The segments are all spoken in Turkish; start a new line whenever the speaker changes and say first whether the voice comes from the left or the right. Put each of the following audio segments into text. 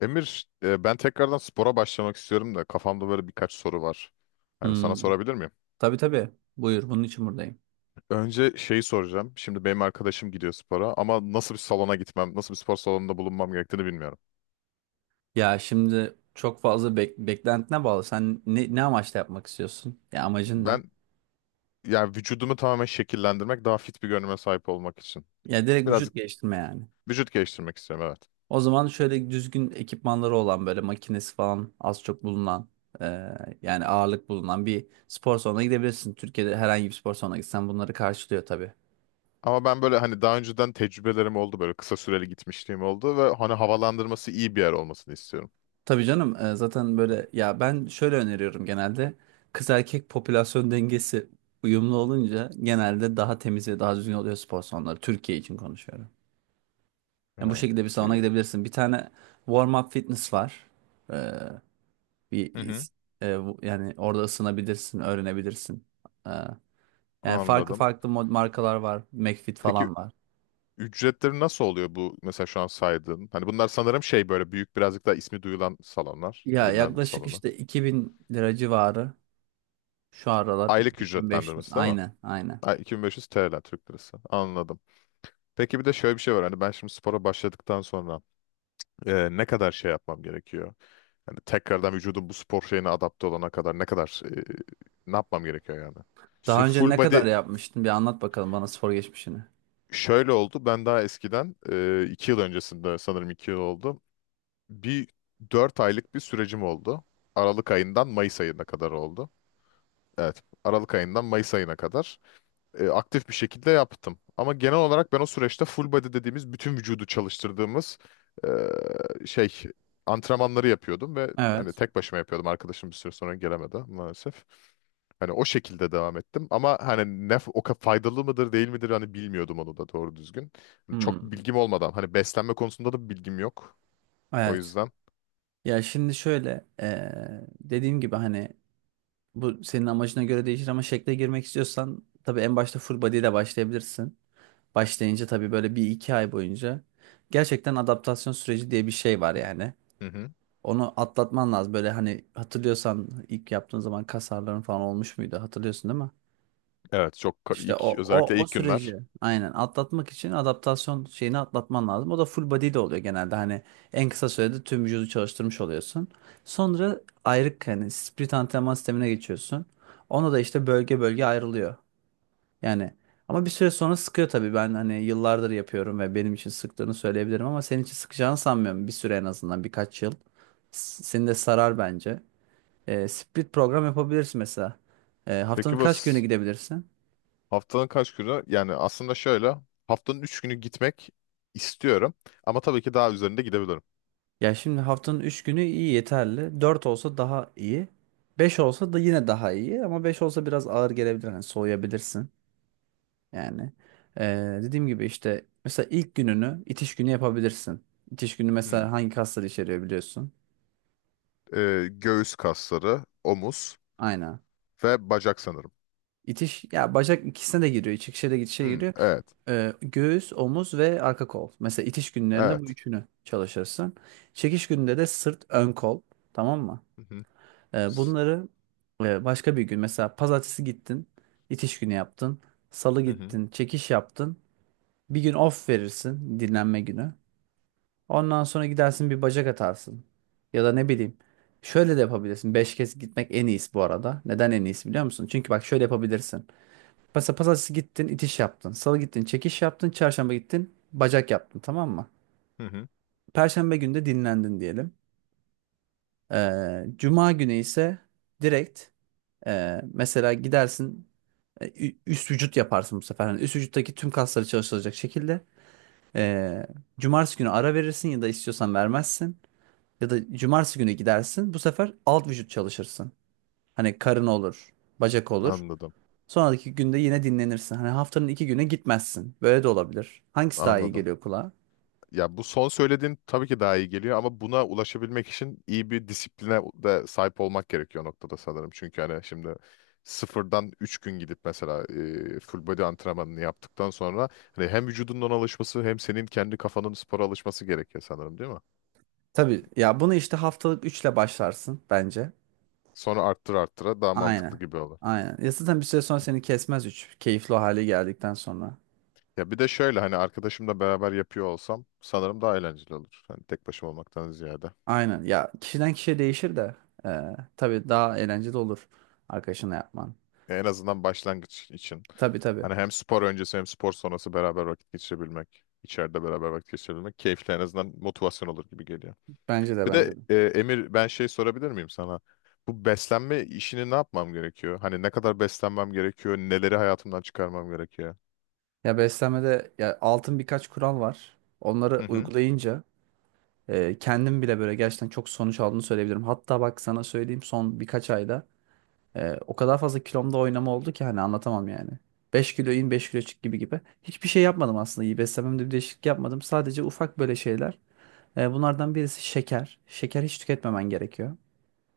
left: Emir, ben tekrardan spora başlamak istiyorum da kafamda böyle birkaç soru var. Yani sana
right: Hmm,
left: sorabilir miyim?
right: tabii tabii. Buyur, bunun için buradayım.
left: Önce şeyi soracağım. Şimdi benim arkadaşım gidiyor spora ama nasıl bir salona gitmem, nasıl bir spor salonunda bulunmam gerektiğini bilmiyorum.
right: Ya şimdi çok fazla beklentine bağlı. Sen ne amaçla yapmak istiyorsun? Ya amacın ne?
left: Ben, yani vücudumu tamamen şekillendirmek, daha fit bir görünüme sahip olmak için.
right: Ya direkt
left: Biraz
right: vücut geliştirme yani.
left: vücut geliştirmek istiyorum, evet.
right: O zaman şöyle düzgün ekipmanları olan böyle makinesi falan az çok bulunan e, yani ağırlık bulunan bir spor salonuna gidebilirsin. Türkiye'de herhangi bir spor salonuna gitsen bunları karşılıyor tabii.
left: Ama ben böyle, hani, daha önceden tecrübelerim oldu, böyle kısa süreli gitmişliğim oldu ve hani havalandırması iyi bir yer olmasını istiyorum.
right: Tabii canım, zaten böyle ya, ben şöyle öneriyorum genelde: kız erkek popülasyon dengesi uyumlu olunca genelde daha temiz ve daha düzgün oluyor spor salonları. Türkiye için konuşuyorum. Yani bu
left: Ya,
right: şekilde bir salona
left: iyi.
right: gidebilirsin. Bir tane warm up fitness var. Ee, bir
left: Hı hı.
right: is- e, bu- yani orada ısınabilirsin, öğrenebilirsin. Ee, yani farklı
left: Anladım.
right: farklı markalar var. McFit
left: Peki,
right: falan var.
left: ücretleri nasıl oluyor bu mesela şu an saydığın? Hani bunlar sanırım şey, böyle büyük, birazcık daha ismi duyulan salonlar,
right: Ya
left: bilinen
right: yaklaşık
left: salonlar.
right: işte 2.000 lira civarı şu aralar,
left: Aylık
right: 2500,
left: ücretlendirmesi değil mi?
right: aynen aynen.
left: Ay, 2500 TL, Türk lirası. Anladım. Peki, bir de şöyle bir şey var. Hani, ben şimdi spora başladıktan sonra ne kadar şey yapmam gerekiyor? Hani tekrardan vücudum bu spor şeyine adapte olana kadar ne kadar, ne yapmam gerekiyor yani? İşte
right: Daha önce
left: full
right: ne
left: body.
right: kadar yapmıştın? Bir anlat bakalım bana spor geçmişini.
left: Şöyle oldu: ben daha eskiden, 2 yıl öncesinde, sanırım 2 yıl oldu. Bir 4 aylık bir sürecim oldu. Aralık ayından Mayıs ayına kadar oldu. Evet, Aralık ayından Mayıs ayına kadar aktif bir şekilde yaptım. Ama genel olarak ben o süreçte, full body dediğimiz, bütün vücudu çalıştırdığımız e, şey antrenmanları yapıyordum ve hani
right: Evet.
left: tek başıma yapıyordum. Arkadaşım bir süre sonra gelemedi maalesef. Hani o şekilde devam ettim ama hani faydalı mıdır değil midir, hani, bilmiyordum onu da doğru düzgün. Hani çok
right: Hmm.
left: bilgim olmadan, hani beslenme konusunda da bilgim yok. O
right: Evet.
left: yüzden.
right: Ya şimdi şöyle dediğim gibi, hani bu senin amacına göre değişir ama şekle girmek istiyorsan tabii en başta full body ile başlayabilirsin. Başlayınca tabii böyle bir iki ay boyunca gerçekten adaptasyon süreci diye bir şey var yani.
left: Hı hı.
right: Onu atlatman lazım. Böyle hani, hatırlıyorsan ilk yaptığın zaman kas ağrıların falan olmuş muydu? Hatırlıyorsun değil mi?
left: Evet,
right: İşte
left: ilk,
right: o, o,
left: özellikle
right: o
left: ilk
right: süreci
left: günler.
right: aynen atlatmak için adaptasyon şeyini atlatman lazım. O da full body de oluyor genelde. Hani en kısa sürede tüm vücudu çalıştırmış oluyorsun. Sonra ayrık, hani split antrenman sistemine geçiyorsun. Onu da işte bölge bölge ayrılıyor. Yani, ama bir süre sonra sıkıyor tabii. Ben hani yıllardır yapıyorum ve benim için sıktığını söyleyebilirim ama senin için sıkacağını sanmıyorum. Bir süre, en azından birkaç yıl. Seni de sarar bence. Split program yapabilirsin mesela. Haftanın
left: Peki, bu
right: kaç günü gidebilirsin?
left: haftanın kaç günü? Yani aslında şöyle, haftanın 3 günü gitmek istiyorum ama tabii ki daha üzerinde gidebilirim.
right: Ya şimdi, haftanın 3 günü iyi, yeterli. 4 olsa daha iyi. 5 olsa da yine daha iyi. Ama 5 olsa biraz ağır gelebilir, hani soğuyabilirsin. Yani, dediğim gibi, işte mesela ilk gününü itiş günü yapabilirsin. İtiş günü
left: Hmm.
right: mesela hangi kasları içeriyor, biliyorsun.
left: Göğüs kasları, omuz
right: Aynen.
left: ve bacak sanırım.
right: İtiş ya, bacak ikisine de giriyor. İçişe de gidişe de
left: Hmm.
right: giriyor.
left: Evet.
right: Göğüs, omuz ve arka kol. Mesela itiş günlerinde bu
left: Evet.
right: üçünü çalışırsın. Çekiş gününde de sırt, ön kol. Tamam mı?
left: Hı hı.
right: E,
left: S-
right: bunları başka bir gün, mesela pazartesi gittin, itiş günü yaptın. Salı
left: Hı hı.
right: gittin, çekiş yaptın. Bir gün off verirsin, dinlenme günü. Ondan sonra gidersin, bir bacak atarsın. Ya da ne bileyim, şöyle de yapabilirsin. 5 kez gitmek en iyisi bu arada. Neden en iyisi, biliyor musun? Çünkü bak, şöyle yapabilirsin. Mesela pazartesi gittin, itiş yaptın. Salı gittin, çekiş yaptın. Çarşamba gittin, bacak yaptın, tamam mı?
left: Hı hı.
right: Perşembe günü de dinlendin diyelim. Cuma günü ise direkt, mesela gidersin, üst vücut yaparsın bu sefer. Hani üst vücuttaki tüm kasları çalıştıracak şekilde. Ee, cumartesi günü ara verirsin ya da istiyorsan vermezsin. Ya da cumartesi günü gidersin, bu sefer alt vücut çalışırsın. Hani karın olur, bacak olur.
left: Anladım.
right: Sonraki günde yine dinlenirsin. Hani haftanın 2 güne gitmezsin. Böyle de olabilir. Hangisi daha iyi
left: Anladım.
right: geliyor kulağa?
left: Ya, bu son söylediğin tabii ki daha iyi geliyor ama buna ulaşabilmek için iyi bir disipline de sahip olmak gerekiyor o noktada sanırım. Çünkü, hani, şimdi sıfırdan 3 gün gidip mesela full body antrenmanını yaptıktan sonra hani hem vücudunun ona alışması, hem senin kendi kafanın spora alışması gerekiyor sanırım, değil mi?
right: Tabii ya, bunu işte haftalık üçle başlarsın bence.
left: Sonra arttıra daha mantıklı
right: Aynen.
left: gibi olur.
right: Aynen. Ya zaten bir süre sonra seni kesmez üç, keyifli o hale geldikten sonra.
left: Ya, bir de şöyle, hani, arkadaşımla beraber yapıyor olsam sanırım daha eğlenceli olur. Hani tek başıma olmaktan ziyade.
right: Aynen. Ya, kişiden kişiye değişir de tabii daha eğlenceli olur arkadaşına yapman.
left: En azından başlangıç için.
right: Tabii tabii.
left: Hani hem spor öncesi, hem spor sonrası beraber vakit geçirebilmek, içeride beraber vakit geçirebilmek keyifli, en azından motivasyon olur gibi geliyor.
right: Bence de,
left: Bir de
right: bence de.
left: Emir, ben şey sorabilir miyim sana? Bu beslenme işini ne yapmam gerekiyor? Hani ne kadar beslenmem gerekiyor? Neleri hayatımdan çıkarmam gerekiyor?
right: Ya beslenmede, ya, altın birkaç kural var. Onları
left: Hı hı.
right: uygulayınca kendim bile böyle, gerçekten çok sonuç aldığını söyleyebilirim. Hatta bak sana söyleyeyim, son birkaç ayda o kadar fazla kilomda oynama oldu ki, hani anlatamam yani. 5 kilo in, 5 kilo çık gibi gibi. Hiçbir şey yapmadım aslında. İyi, beslenmemde bir değişiklik yapmadım. Sadece ufak böyle şeyler. Bunlardan birisi şeker. Şeker hiç tüketmemen gerekiyor.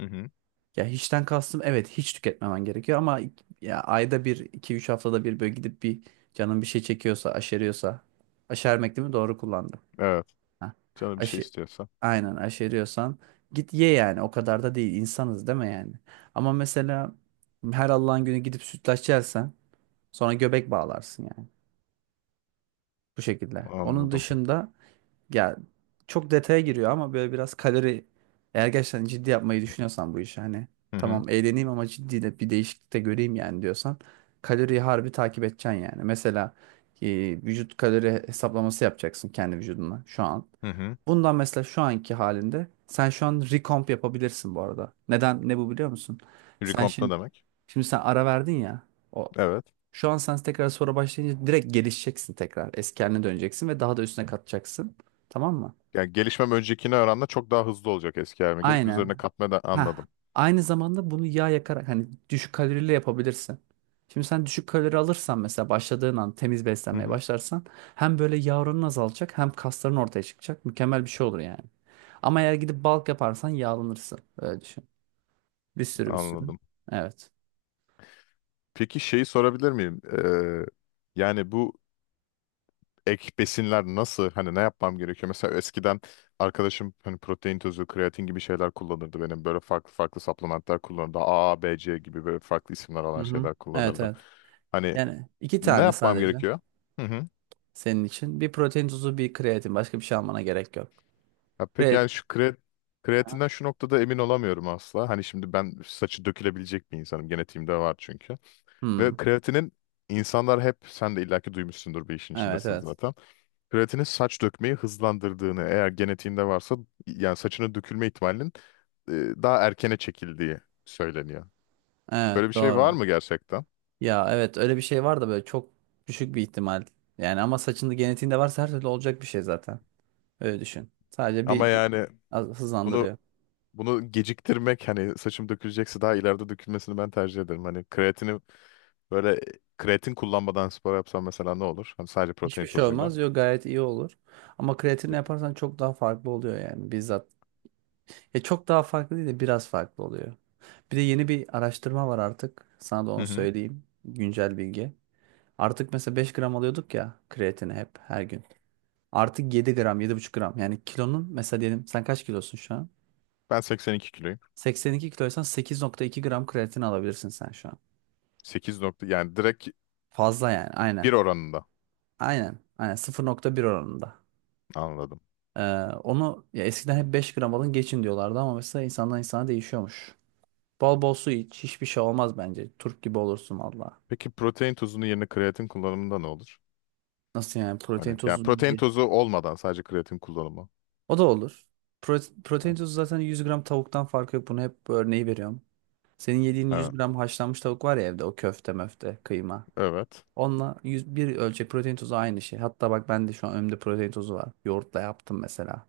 left: Hı hı.
right: Ya, hiçten kastım, evet hiç tüketmemen gerekiyor ama ya, ayda bir, iki, üç haftada bir böyle gidip bir, canın bir şey çekiyorsa, aşeriyorsa. Aşermek değil mi? Doğru kullandım.
left: Evet.
right: Ha.
left: Canı bir şey
right: Aşı,
left: istiyorsa.
right: aynen aşeriyorsan git ye, yani o kadar da değil, insanız değil mi yani? Ama mesela her Allah'ın günü gidip sütlaç yersen sonra göbek bağlarsın yani, bu şekilde. Onun
left: Anladım.
right: dışında, ya çok detaya giriyor ama böyle biraz kalori, eğer gerçekten ciddi yapmayı düşünüyorsan bu işi, hani
left: Hı hı.
right: "Tamam, eğleneyim ama ciddi de bir değişiklik de göreyim yani" diyorsan, kaloriyi harbi takip edeceksin yani. Mesela e, vücut kalori hesaplaması yapacaksın kendi vücuduna şu an.
left: Hı hı.
right: Bundan, mesela şu anki halinde sen şu an recomp yapabilirsin bu arada. Neden, ne bu, biliyor musun? Sen
left: Recomp ne
right: şimdi
left: demek?
right: şimdi sen ara verdin ya. O,
left: Evet.
right: şu an sen tekrar sonra başlayınca direkt gelişeceksin tekrar. Eski haline döneceksin ve daha da üstüne katacaksın. Tamam mı?
left: Yani gelişmem öncekine oranla çok daha hızlı olacak, eski halime gelip üzerine
right: Aynen.
left: katma da,
right: Ha.
left: anladım.
right: Aynı zamanda bunu yağ yakarak, hani düşük kalorili yapabilirsin. Şimdi sen düşük kalori alırsan, mesela başladığın an temiz
left: Hı
right: beslenmeye
left: hı.
right: başlarsan, hem böyle yağ oranın azalacak hem kasların ortaya çıkacak. Mükemmel bir şey olur yani. Ama eğer gidip bulk yaparsan yağlanırsın. Öyle düşün. Bir sürü, bir sürü.
left: Anladım.
right: Evet.
left: Peki, şeyi sorabilir miyim? Yani bu ek besinler nasıl? Hani ne yapmam gerekiyor? Mesela eskiden arkadaşım, hani, protein tozu, kreatin gibi şeyler kullanırdı benim. Böyle farklı farklı supplementler kullanırdı. A, B, C gibi böyle farklı isimler
right: Hı
left: alan
right: hı.
left: şeyler
right: Evet
left: kullanırdı.
right: evet.
left: Hani
right: Yani iki
left: ne
right: tane
left: yapmam
right: sadece
left: gerekiyor? Hı hı.
right: senin için: bir protein tozu, bir kreatin. Başka bir şey almana gerek yok.
left: Ya peki, yani
right: Kreatin.
left: şu kreatinden şu noktada emin olamıyorum asla. Hani şimdi ben saçı dökülebilecek bir insanım. Genetiğimde var çünkü.
right: Hmm.
left: Ve kreatinin, insanlar hep, sen de illaki duymuşsundur, bir işin
right: Evet
left: içindesin
right: evet.
left: zaten. Kreatinin saç dökmeyi hızlandırdığını, eğer genetiğinde varsa, yani saçının dökülme ihtimalinin e, daha erkene çekildiği söyleniyor. Böyle bir
right: Evet,
left: şey var
right: doğru.
left: mı gerçekten?
right: Ya evet, öyle bir şey var da böyle çok düşük bir ihtimal. Yani ama saçında, genetiğinde varsa her türlü olacak bir şey zaten. Öyle düşün. Sadece
left: Ama
right: bir, bir
left: yani,
right: az-
left: bunu
right: hızlandırıyor.
left: bunu geciktirmek, hani saçım dökülecekse daha ileride dökülmesini ben tercih ederim. Hani böyle kreatin kullanmadan spor yapsam mesela ne olur? Hani sadece
right: Hiçbir
left: protein
right: şey
left: tozuyla.
right: olmaz, diyor, gayet iyi olur. Ama kreatinle
left: Peki.
right: yaparsan çok daha farklı oluyor yani, bizzat. Ya çok daha farklı değil de biraz farklı oluyor. Bir de yeni bir araştırma var artık, sana da
left: Hı
right: onu
left: hı.
right: söyleyeyim. Güncel bilgi. Artık mesela 5 gram alıyorduk ya kreatini, hep her gün. Artık 7 gram, 7,5 gram. Yani kilonun, mesela diyelim, sen kaç kilosun şu an?
left: Ben 82 kiloyum.
right: 82 kiloysan 8,2 gram kreatin alabilirsin sen şu an.
left: 8 nokta, yani direkt
right: Fazla yani, aynen.
left: bir oranında,
right: Aynen. Aynen, 0,1 oranında.
left: anladım.
right: Ee, onu ya eskiden hep 5 gram alın geçin diyorlardı ama mesela insandan insana değişiyormuş. Bol bol su iç. Hiçbir şey olmaz bence. Turp gibi olursun valla.
left: Peki, protein tozunun yerine kreatin kullanımında ne olur?
right: Nasıl yani, protein
left: Hani yani,
right: tozu
left: protein
right: ye.
left: tozu olmadan sadece kreatin kullanımı.
right: O da olur. Protein
left: Ha,
right: tozu zaten 100 gram tavuktan farkı yok. Bunu hep, bu örneği veriyorum. Senin yediğin 100
left: ha,
right: gram haşlanmış tavuk var ya evde, o köfte möfte kıyma,
left: evet.
right: onunla 101 ölçek protein tozu aynı şey. Hatta bak, ben de şu an önümde protein tozu var, yoğurtla yaptım mesela.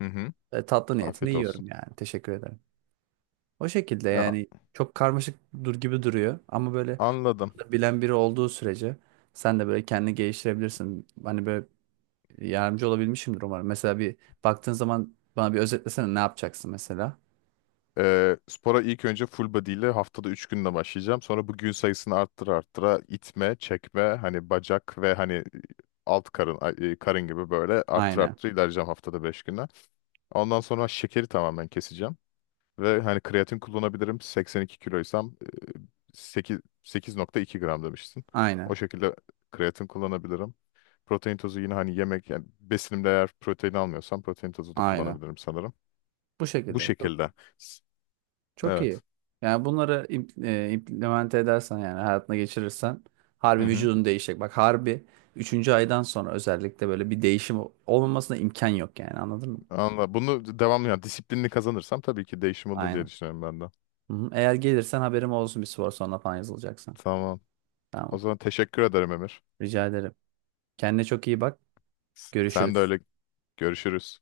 left: Hı hı.
right: Tatlı niyetine
left: Afiyet olsun.
right: yiyorum yani. Teşekkür ederim. O şekilde
left: Ya,
right: yani. Çok karmaşık dur gibi duruyor ama böyle
left: anladım.
right: bilen biri olduğu sürece sen de böyle kendini geliştirebilirsin. Hani böyle yardımcı olabilmişimdir umarım. Mesela bir baktığın zaman bana, bir özetlesene ne yapacaksın mesela.
left: Spora ilk önce full body ile haftada 3 günde başlayacağım. Sonra bu gün sayısını arttıra arttıra, itme, çekme, hani bacak ve hani alt karın, karın gibi, böyle arttıra
right: Aynen.
left: arttıra ilerleyeceğim haftada 5 güne. Ondan sonra şekeri tamamen keseceğim. Ve hani kreatin kullanabilirim. 82 kiloysam 8, 8,2 gram demiştin. O
right: Aynen.
left: şekilde kreatin kullanabilirim. Protein tozu yine, hani yemek, yani besinimde eğer protein almıyorsam protein tozu da
right: Aynen.
left: kullanabilirim sanırım.
right: Bu
left: Bu
right: şekilde.
left: şekilde. S-
right: Çok iyi.
left: Evet.
right: Yani bunları implement edersen, yani hayatına geçirirsen,
left: Hı
right: harbi
left: hı.
right: vücudun değişecek. Bak, harbi üçüncü aydan sonra özellikle böyle bir değişim olmamasına imkan yok yani, anladın mı?
left: Anla. Bunu devamlı, yani disiplinli kazanırsam tabii ki değişim olur diye
right: Aynen.
left: düşünüyorum ben de.
right: Hı-hı. Eğer gelirsen haberim olsun, bir spor sonra falan yazılacaksan.
left: Tamam. O
right: Tamam.
left: zaman teşekkür ederim, Emir.
right: Rica ederim. Kendine çok iyi bak.
left: Sen de
right: Görüşürüz.
left: öyle, görüşürüz.